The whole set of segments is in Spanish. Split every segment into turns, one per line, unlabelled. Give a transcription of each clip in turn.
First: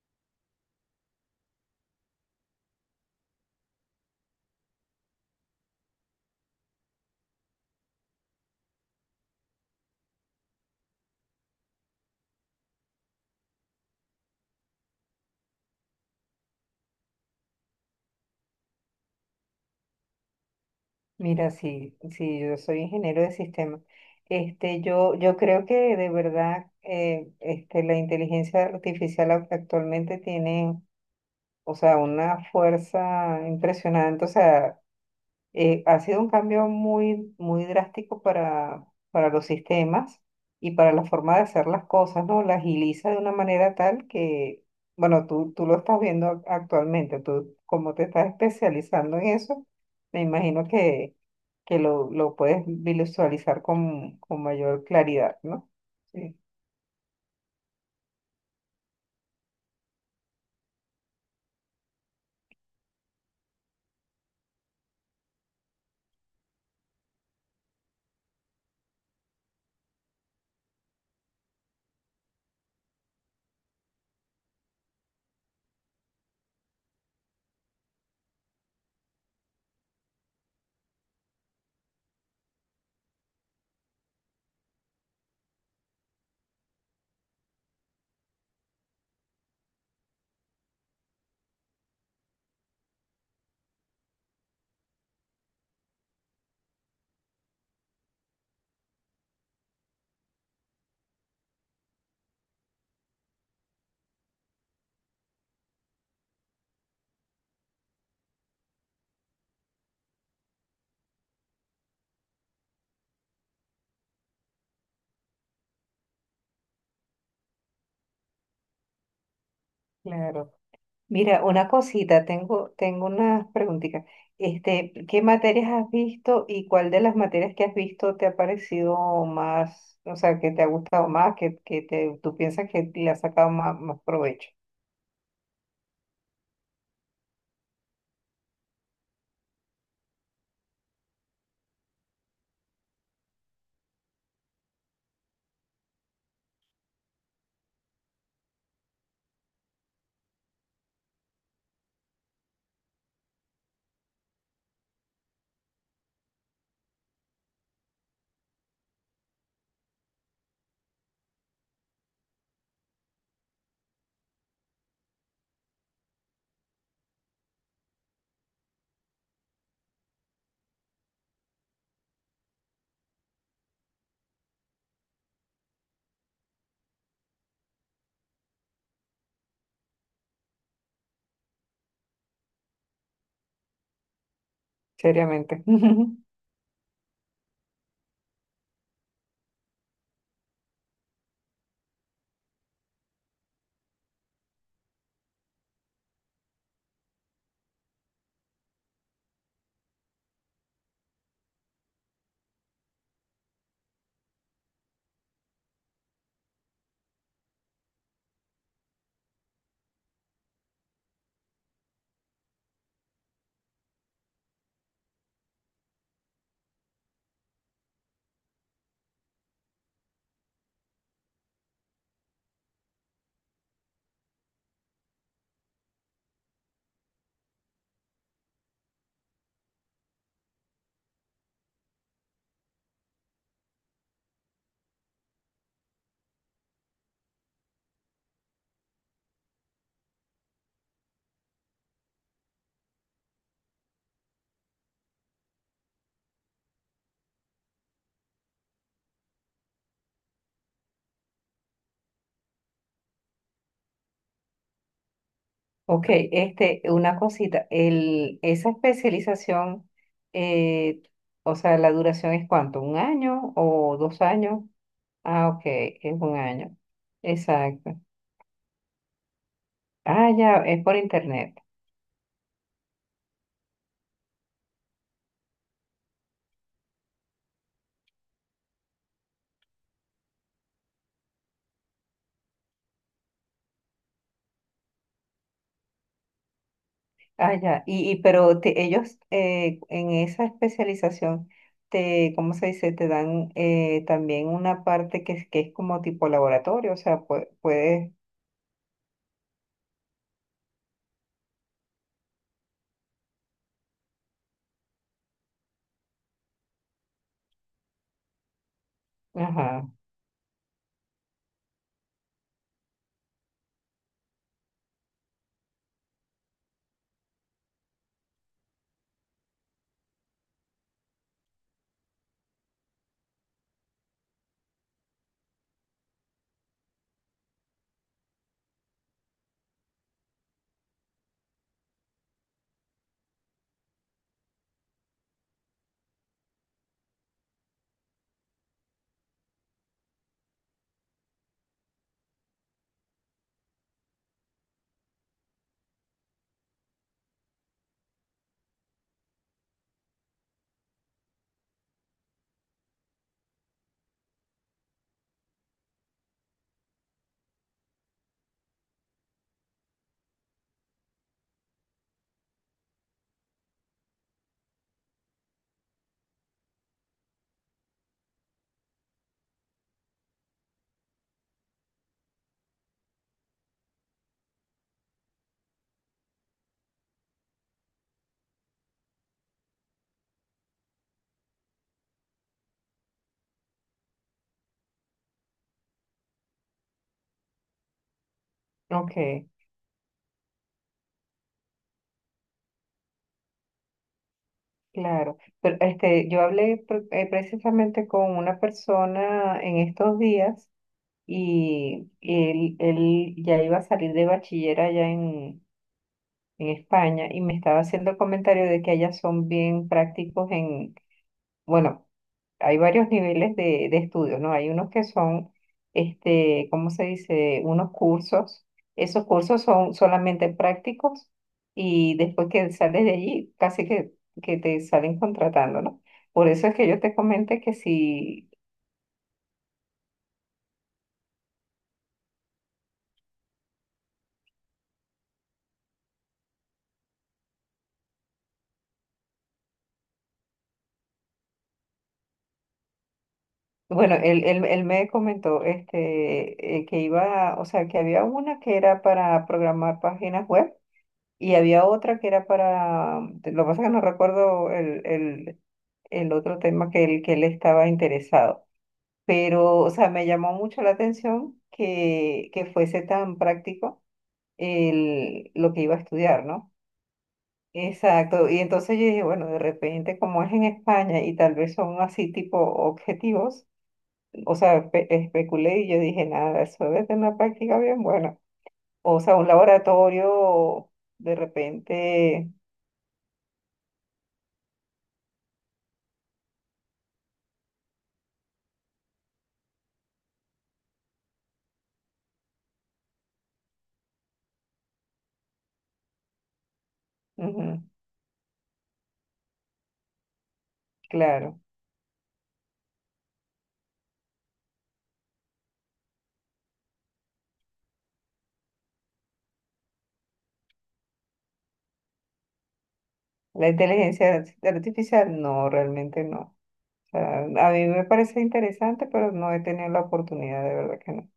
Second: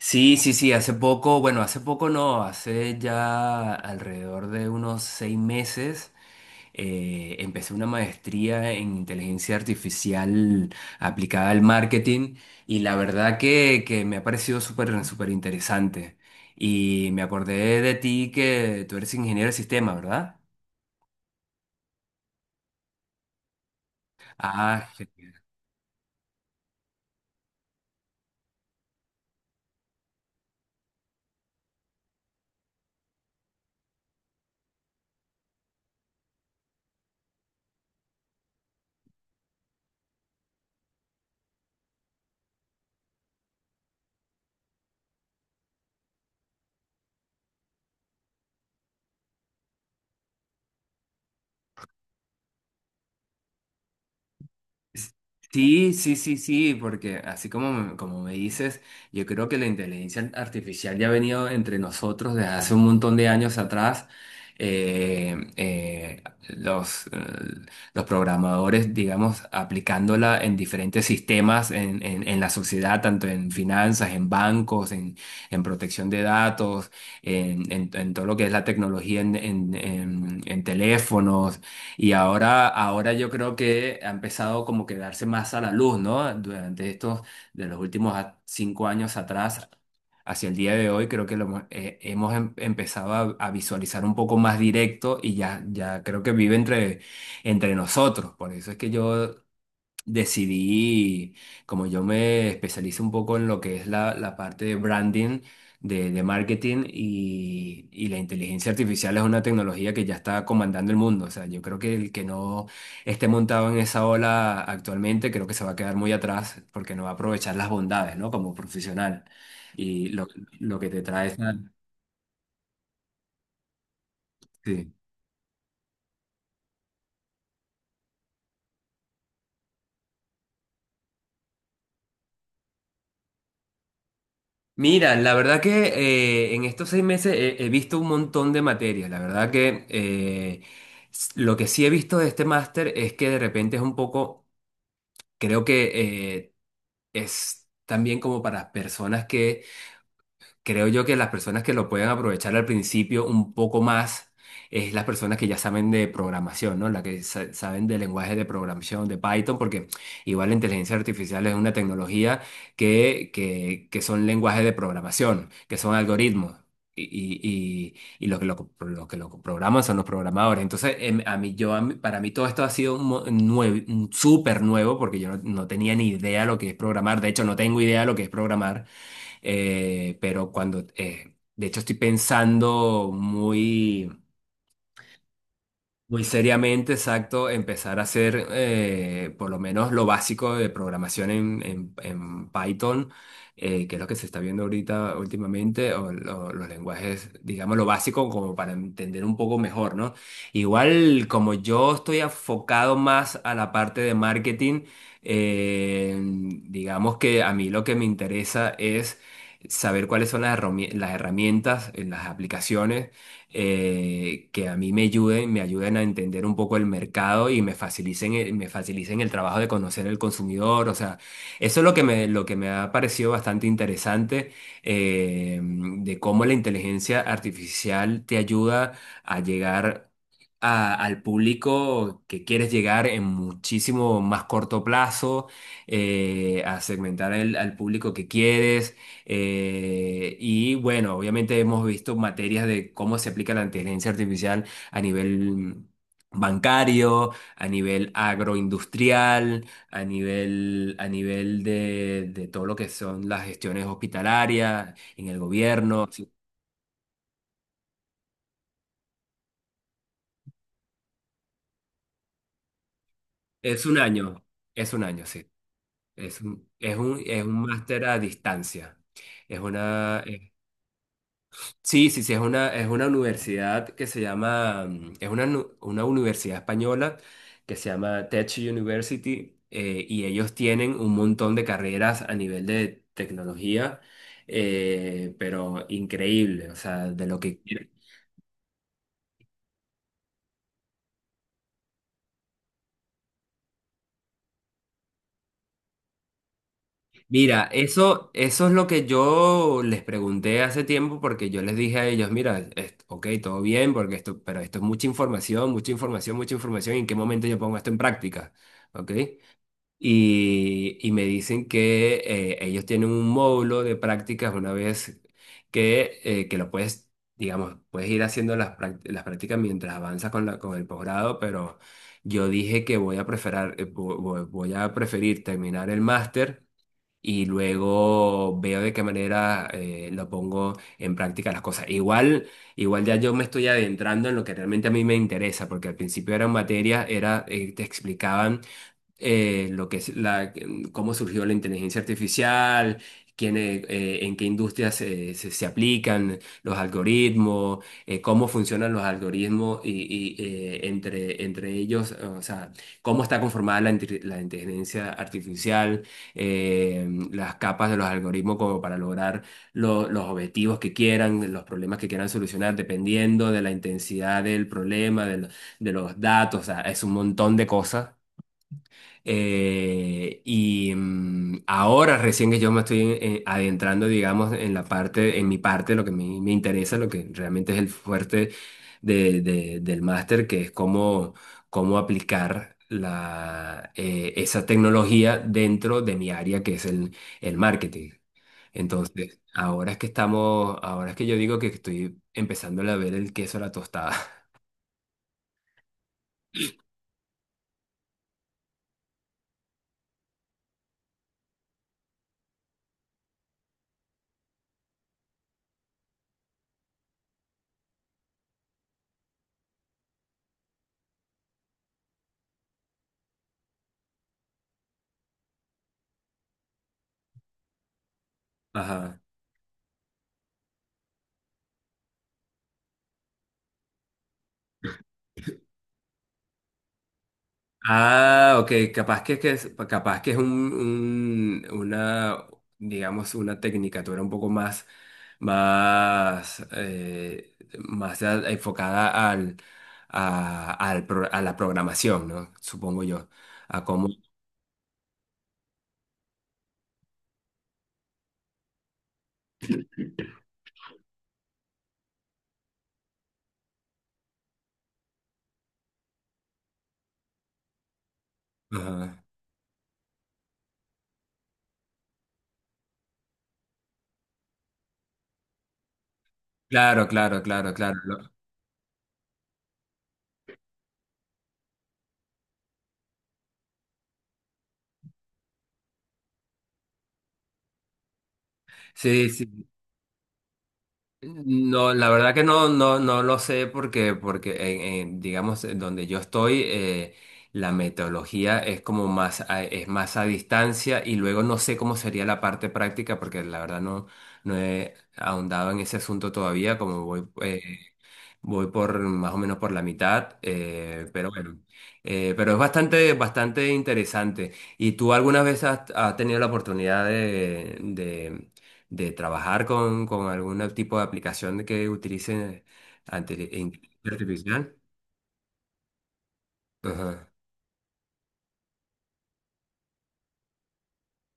Sí, sí, sí, hace poco, bueno, hace poco no, hace ya alrededor de unos 6 meses empecé una maestría en inteligencia artificial aplicada al marketing y la verdad que me ha parecido súper, súper interesante. Y me acordé de ti que tú eres ingeniero de sistema, ¿verdad?
Mira, sí, sí, yo soy ingeniero de sistemas.
Ah,
Yo creo que de verdad la inteligencia artificial actualmente tiene una fuerza impresionante. O sea, ha sido un cambio muy drástico para los sistemas y para la forma de hacer las cosas, ¿no? La agiliza de una manera tal que, bueno, tú lo estás viendo actualmente, tú como te estás especializando en eso, me imagino que lo puedes visualizar con mayor claridad, ¿no?
sí, sí, sí,
Sí,
sí, porque así como, como me dices, yo creo que la inteligencia artificial ya ha venido entre nosotros desde hace un montón de años atrás. Eh, eh, los, eh, los programadores, digamos, aplicándola en diferentes sistemas en, en la sociedad, tanto en finanzas, en bancos, en protección de datos, en, en todo lo que es la tecnología en teléfonos. Y ahora yo creo que ha empezado como que darse más a la luz, ¿no? Durante estos, de los últimos 5 años atrás, hacia el día de hoy, creo que hemos empezado a visualizar un poco más directo y ya creo que vive entre nosotros. Por eso es que yo decidí, como yo me especializo un poco en lo que es la parte de branding, de marketing y la inteligencia artificial es una tecnología que ya está comandando el mundo. O sea, yo creo que el que no esté montado en esa ola actualmente, creo que se va a quedar muy atrás porque no va a aprovechar las bondades, ¿no? Como profesional. Y lo,
claro.
lo que te trae
Mira,
esa...
una cosita, tengo unas preguntitas.
sí.
Este, ¿qué materias has visto y cuál de las materias que has visto te ha parecido más, o sea, que te ha gustado más, que te, tú piensas que le has sacado más, más provecho?
Mira, la verdad que en estos 6 meses he visto un montón de materias. La verdad que lo que sí he visto de este máster es que de repente es un poco, creo que eh, es también como para personas que creo yo que las personas que lo pueden aprovechar al principio un poco más es las personas que ya saben de programación, ¿no? Las que saben de lenguaje de programación, de Python, porque igual la inteligencia artificial es una tecnología que son lenguajes de programación, que son algoritmos. Y lo que lo programan son los programadores. Entonces, a mí, yo, a mí- para mí todo esto ha sido un súper nuevo porque yo no tenía ni idea lo que es programar. De hecho, no tengo idea lo que es programar. Pero cuando, de hecho, estoy pensando muy
Seriamente.
muy seriamente, exacto, empezar a hacer por lo menos lo básico de programación en, en Python, que es lo que se está viendo ahorita últimamente, o, los lenguajes, digamos, lo básico como para entender un poco mejor, ¿no? Igual como yo estoy enfocado más a la parte de marketing, eh, digamos que a mí lo que me interesa es saber cuáles son las las herramientas, las aplicaciones que a mí me ayuden a entender un poco el mercado y me facilicen, me facilicen el trabajo de conocer el consumidor. O sea, eso es lo que me ha parecido bastante interesante, de cómo la inteligencia artificial te ayuda a llegar al público que quieres llegar en muchísimo más corto plazo, a segmentar al público que quieres, y bueno, obviamente hemos visto materias de cómo se aplica la inteligencia artificial a nivel bancario, a nivel agroindustrial, a nivel de todo lo que son las gestiones hospitalarias, en el
Ok,
gobierno. Sí.
este, una cosita, el, esa especialización, eh, o sea, la duración es cuánto, ¿un año
Es
o
un
dos
año,
años?
es un año, sí.
Ah, ok, es un
Es un,
año.
es un, es un
Exacto.
máster a distancia. Es una,
Ah, ya, es por internet.
sí, sí, sí, es una universidad que se llama, es una, una universidad española que se llama Tech University, y ellos tienen un montón de carreras a nivel de tecnología, pero increíble, o sea, de lo
Ah,
que
ya.
quieran.
Y pero ellos en esa especialización te, ¿cómo se dice? Te dan también una parte que es como tipo laboratorio, o sea,
Mira,
puedes,
eso es lo que yo les pregunté hace tiempo porque yo les dije a ellos, mira, ok, todo bien, porque esto, pero esto es mucha información, mucha información, mucha información, y ¿en qué momento yo pongo esto en práctica? ¿Ok?
ajá,
Y me dicen que ellos tienen un módulo de prácticas una vez que lo puedes, digamos, puedes ir haciendo las prácticas mientras avanzas con el posgrado, pero yo dije que voy a preferir terminar el máster. Y luego veo de qué manera lo pongo en práctica las cosas. Igual ya yo me estoy adentrando en lo que realmente a mí me interesa, porque al principio eran materias, te explicaban lo que es la, cómo surgió la inteligencia artificial, en qué industrias se aplican los algoritmos, cómo funcionan los algoritmos y entre ellos, o sea, cómo está conformada la inteligencia artificial, las capas de los algoritmos como para lograr los objetivos que quieran, los problemas que quieran solucionar, dependiendo de la intensidad del problema, de los datos, o sea, es un montón de cosas y ahora recién que yo me estoy adentrando, digamos, en la parte, en mi parte, lo que me interesa, lo que realmente es el fuerte del máster, que es cómo, aplicar esa tecnología dentro de mi área, que es el marketing. Entonces,
ok,
ahora es que yo digo que estoy empezando a ver el queso a la tostada.
claro. Pero este, yo hablé precisamente con una persona en estos días y él ya iba a salir de bachiller allá en España y me estaba haciendo el comentario de que allá son bien prácticos en, bueno, hay varios niveles de estudios, ¿no? Hay unos que son, este, ¿cómo se dice? Unos cursos.
Ajá.
Esos cursos son solamente prácticos y después que sales de allí, casi que te salen contratando, ¿no? Por eso es que yo te comenté que si,
Ah, ok, capaz que es, capaz que es una, digamos, una tecnicatura un poco más, más, eh, más enfocada al, a, al pro- a la programación, ¿no? Supongo yo, a cómo...
bueno, él me comentó este, que iba, o sea, que había una que era para programar páginas web y había otra que era para, lo que pasa es que no recuerdo el otro tema que él estaba interesado.
ajá.
Pero, o sea, me llamó mucho la atención que fuese tan práctico el, lo que iba a estudiar, ¿no?
Claro, claro, claro, claro.
Exacto. Y entonces yo dije, bueno, de repente, como es en España y tal vez son así tipo objetivos, o sea, especulé y yo dije, nada, eso debe tener una práctica bien buena. O
Sí,
sea, un
sí.
laboratorio, de
No, la verdad que
repente,
no lo sé porque digamos, en donde yo estoy, la metodología es más a distancia y luego no sé cómo sería la parte práctica porque la verdad no he ahondado en ese asunto todavía. Como voy
ujú,
Voy por más o menos por la mitad, pero bueno,
claro.
pero es bastante, bastante interesante. ¿Y tú alguna vez has tenido la oportunidad de, de trabajar con algún tipo de aplicación que utilice
La
inteligencia
inteligencia
artificial?
artificial, no, realmente no. O
Ajá.
sea, a mí me parece interesante, pero no he tenido la oportunidad, de verdad que no.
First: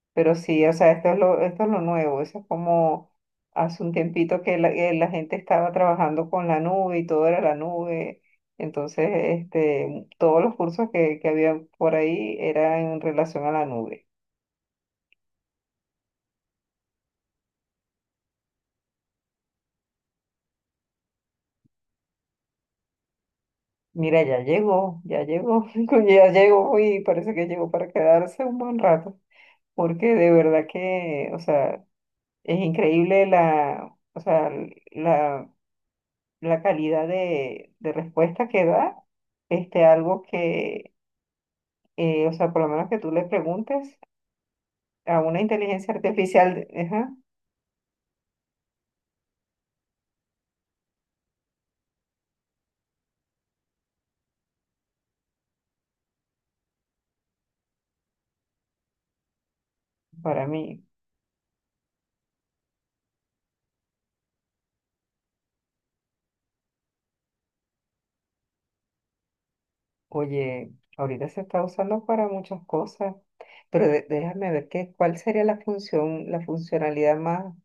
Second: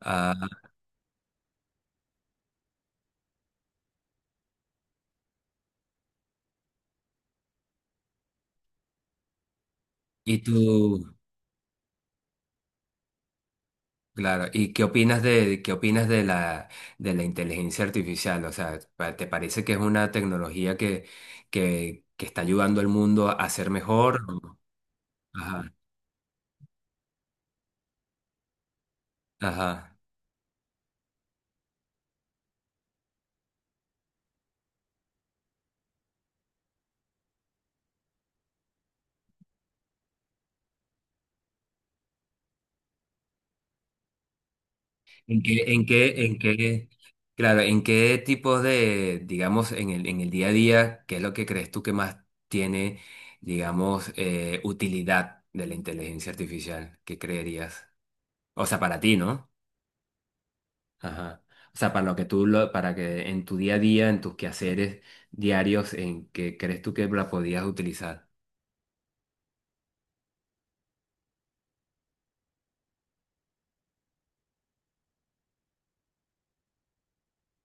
Ah,
Pero sí, o sea, esto es lo nuevo, eso es como hace un tiempito que la gente estaba trabajando con la nube y todo era la nube. Entonces, este,
y
todos los cursos
tú,
que había por ahí eran en relación a la nube.
claro, ¿y qué opinas de la inteligencia artificial? O sea, ¿te parece que es una tecnología que está ayudando al mundo a ser mejor?
Mira, ya llegó,
Ajá.
coño, ya llegó y parece que llegó para quedarse un buen rato,
Ajá.
porque de verdad que, o sea, es increíble la, o sea, la la calidad de respuesta que da, este, algo que, o sea, por lo menos que tú le preguntes a una
¿En qué,
inteligencia artificial, ajá,
claro, en qué tipos de, digamos, en el día a día, qué es lo que crees tú que más tiene, digamos, utilidad de la inteligencia artificial? ¿Qué creerías? O sea, para ti, ¿no?
para mí,
Ajá. O sea, para lo que tú, lo, para que en tu día a día, en tus quehaceres diarios, ¿en qué crees tú que la podías utilizar?
oye, ahorita se está usando para muchas cosas, pero déjame ver qué, cuál sería la función, la funcionalidad más,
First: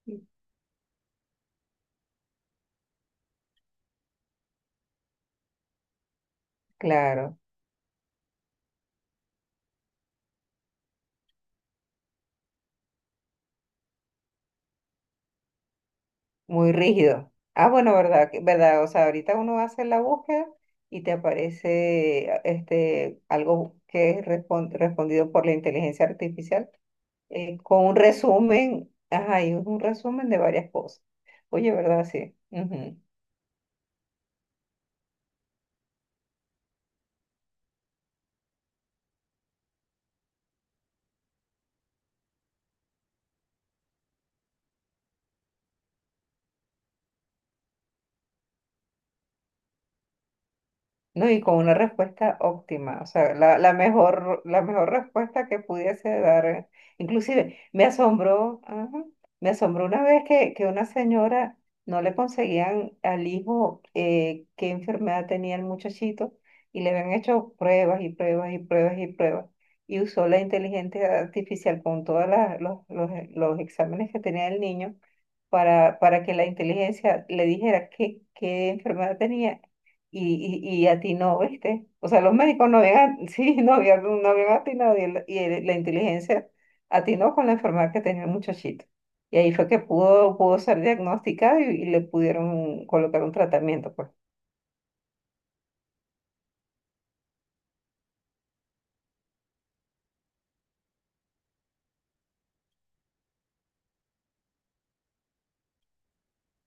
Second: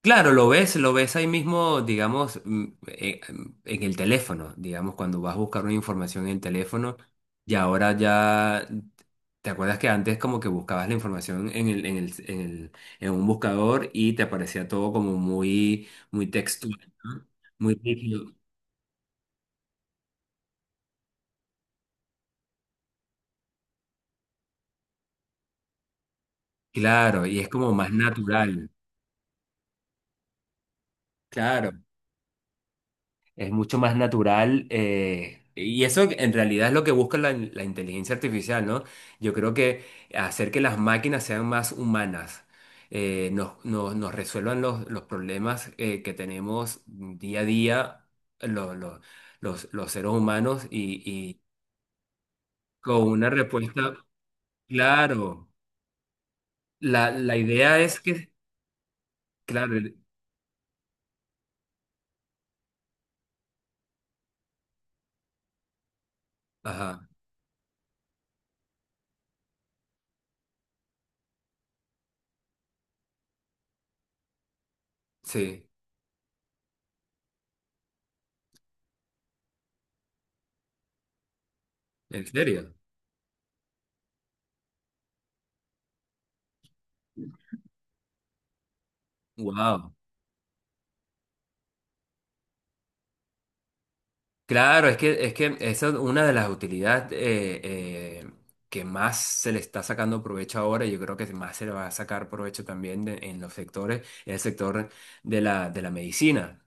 Claro, lo ves ahí mismo, digamos, en el teléfono, digamos, cuando vas a buscar una información en el teléfono
claro,
y ahora ya, ¿te acuerdas que antes como que buscabas la información en un buscador y te aparecía todo como muy, muy
muy
textual, ¿no?
rígido. Ah,
Muy
bueno, verdad,
rígido.
verdad, o sea, ahorita uno hace la búsqueda y te aparece este, algo que es respondido por la inteligencia artificial
Claro, y es como
con
más
un
natural,
resumen, ajá, y un resumen de varias cosas. Oye,
claro.
¿verdad? Sí. Ujú.
Es mucho más natural, y eso en realidad es lo que busca la inteligencia artificial, ¿no? Yo creo que hacer que las máquinas sean más humanas, nos resuelvan los problemas que tenemos día a día lo- lo- los seres humanos y,
No,
y
y con una respuesta óptima,
con
o
una
sea, la,
respuesta,
la mejor
claro,
respuesta que pudiese dar. Eh.
la
Inclusive,
idea
me
es que,
asombró, ajá, me
claro,
asombró una vez que una señora no le conseguían al hijo qué enfermedad tenía el muchachito y le
ajá,
habían hecho pruebas y pruebas y pruebas y pruebas y usó la inteligencia artificial con todos los, los exámenes que tenía el niño
sí,
para que la inteligencia le dijera qué, qué enfermedad tenía y atinó, ¿viste? O sea,
en
los médicos
serio,
no habían, sí, no habían, no habían atinado y, la inteligencia atinó con la enfermedad que tenía el muchachito. Y ahí fue que
wow.
pudo, pudo ser diagnosticado y le pudieron colocar un tratamiento, pues.
Claro, es que esa es una de las utilidades que más se le está sacando provecho ahora. Y yo creo que más se le va a sacar provecho también en el sector de la medicina.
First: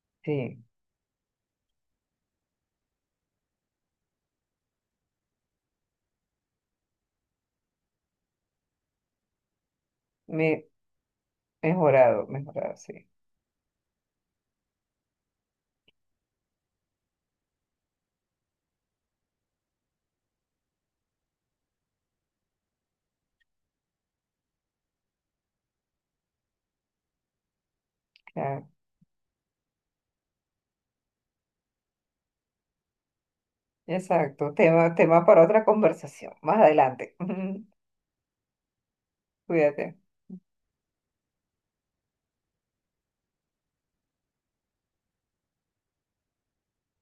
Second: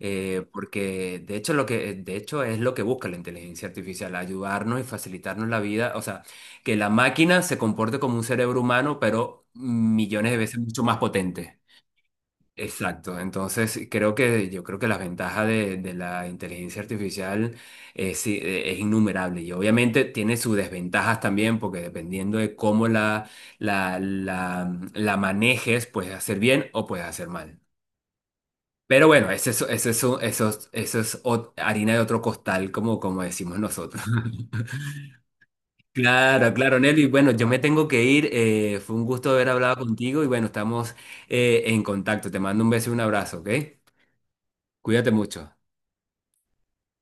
Sí,
Porque de hecho, de hecho es lo que busca la inteligencia artificial, ayudarnos y facilitarnos la vida. O sea, que la máquina se comporte como un cerebro humano, pero millones de veces
me,
mucho más potente.
mejorado, mejorado, sí.
Exacto, entonces creo que yo creo que la ventaja de la inteligencia artificial es, sí, es innumerable y obviamente tiene sus desventajas también porque dependiendo de cómo la, la manejes, puedes hacer bien o puedes hacer mal.
Claro.
Pero bueno, eso es harina de otro costal, como decimos nosotros.
Exacto, tema, tema para otra conversación,
Claro,
más
claro, Nelly.
adelante.
Bueno, yo me tengo que ir. Fue un gusto haber hablado
Cuídate.
contigo y bueno, estamos en contacto. Te mando un beso y un abrazo, ¿ok? Cuídate mucho.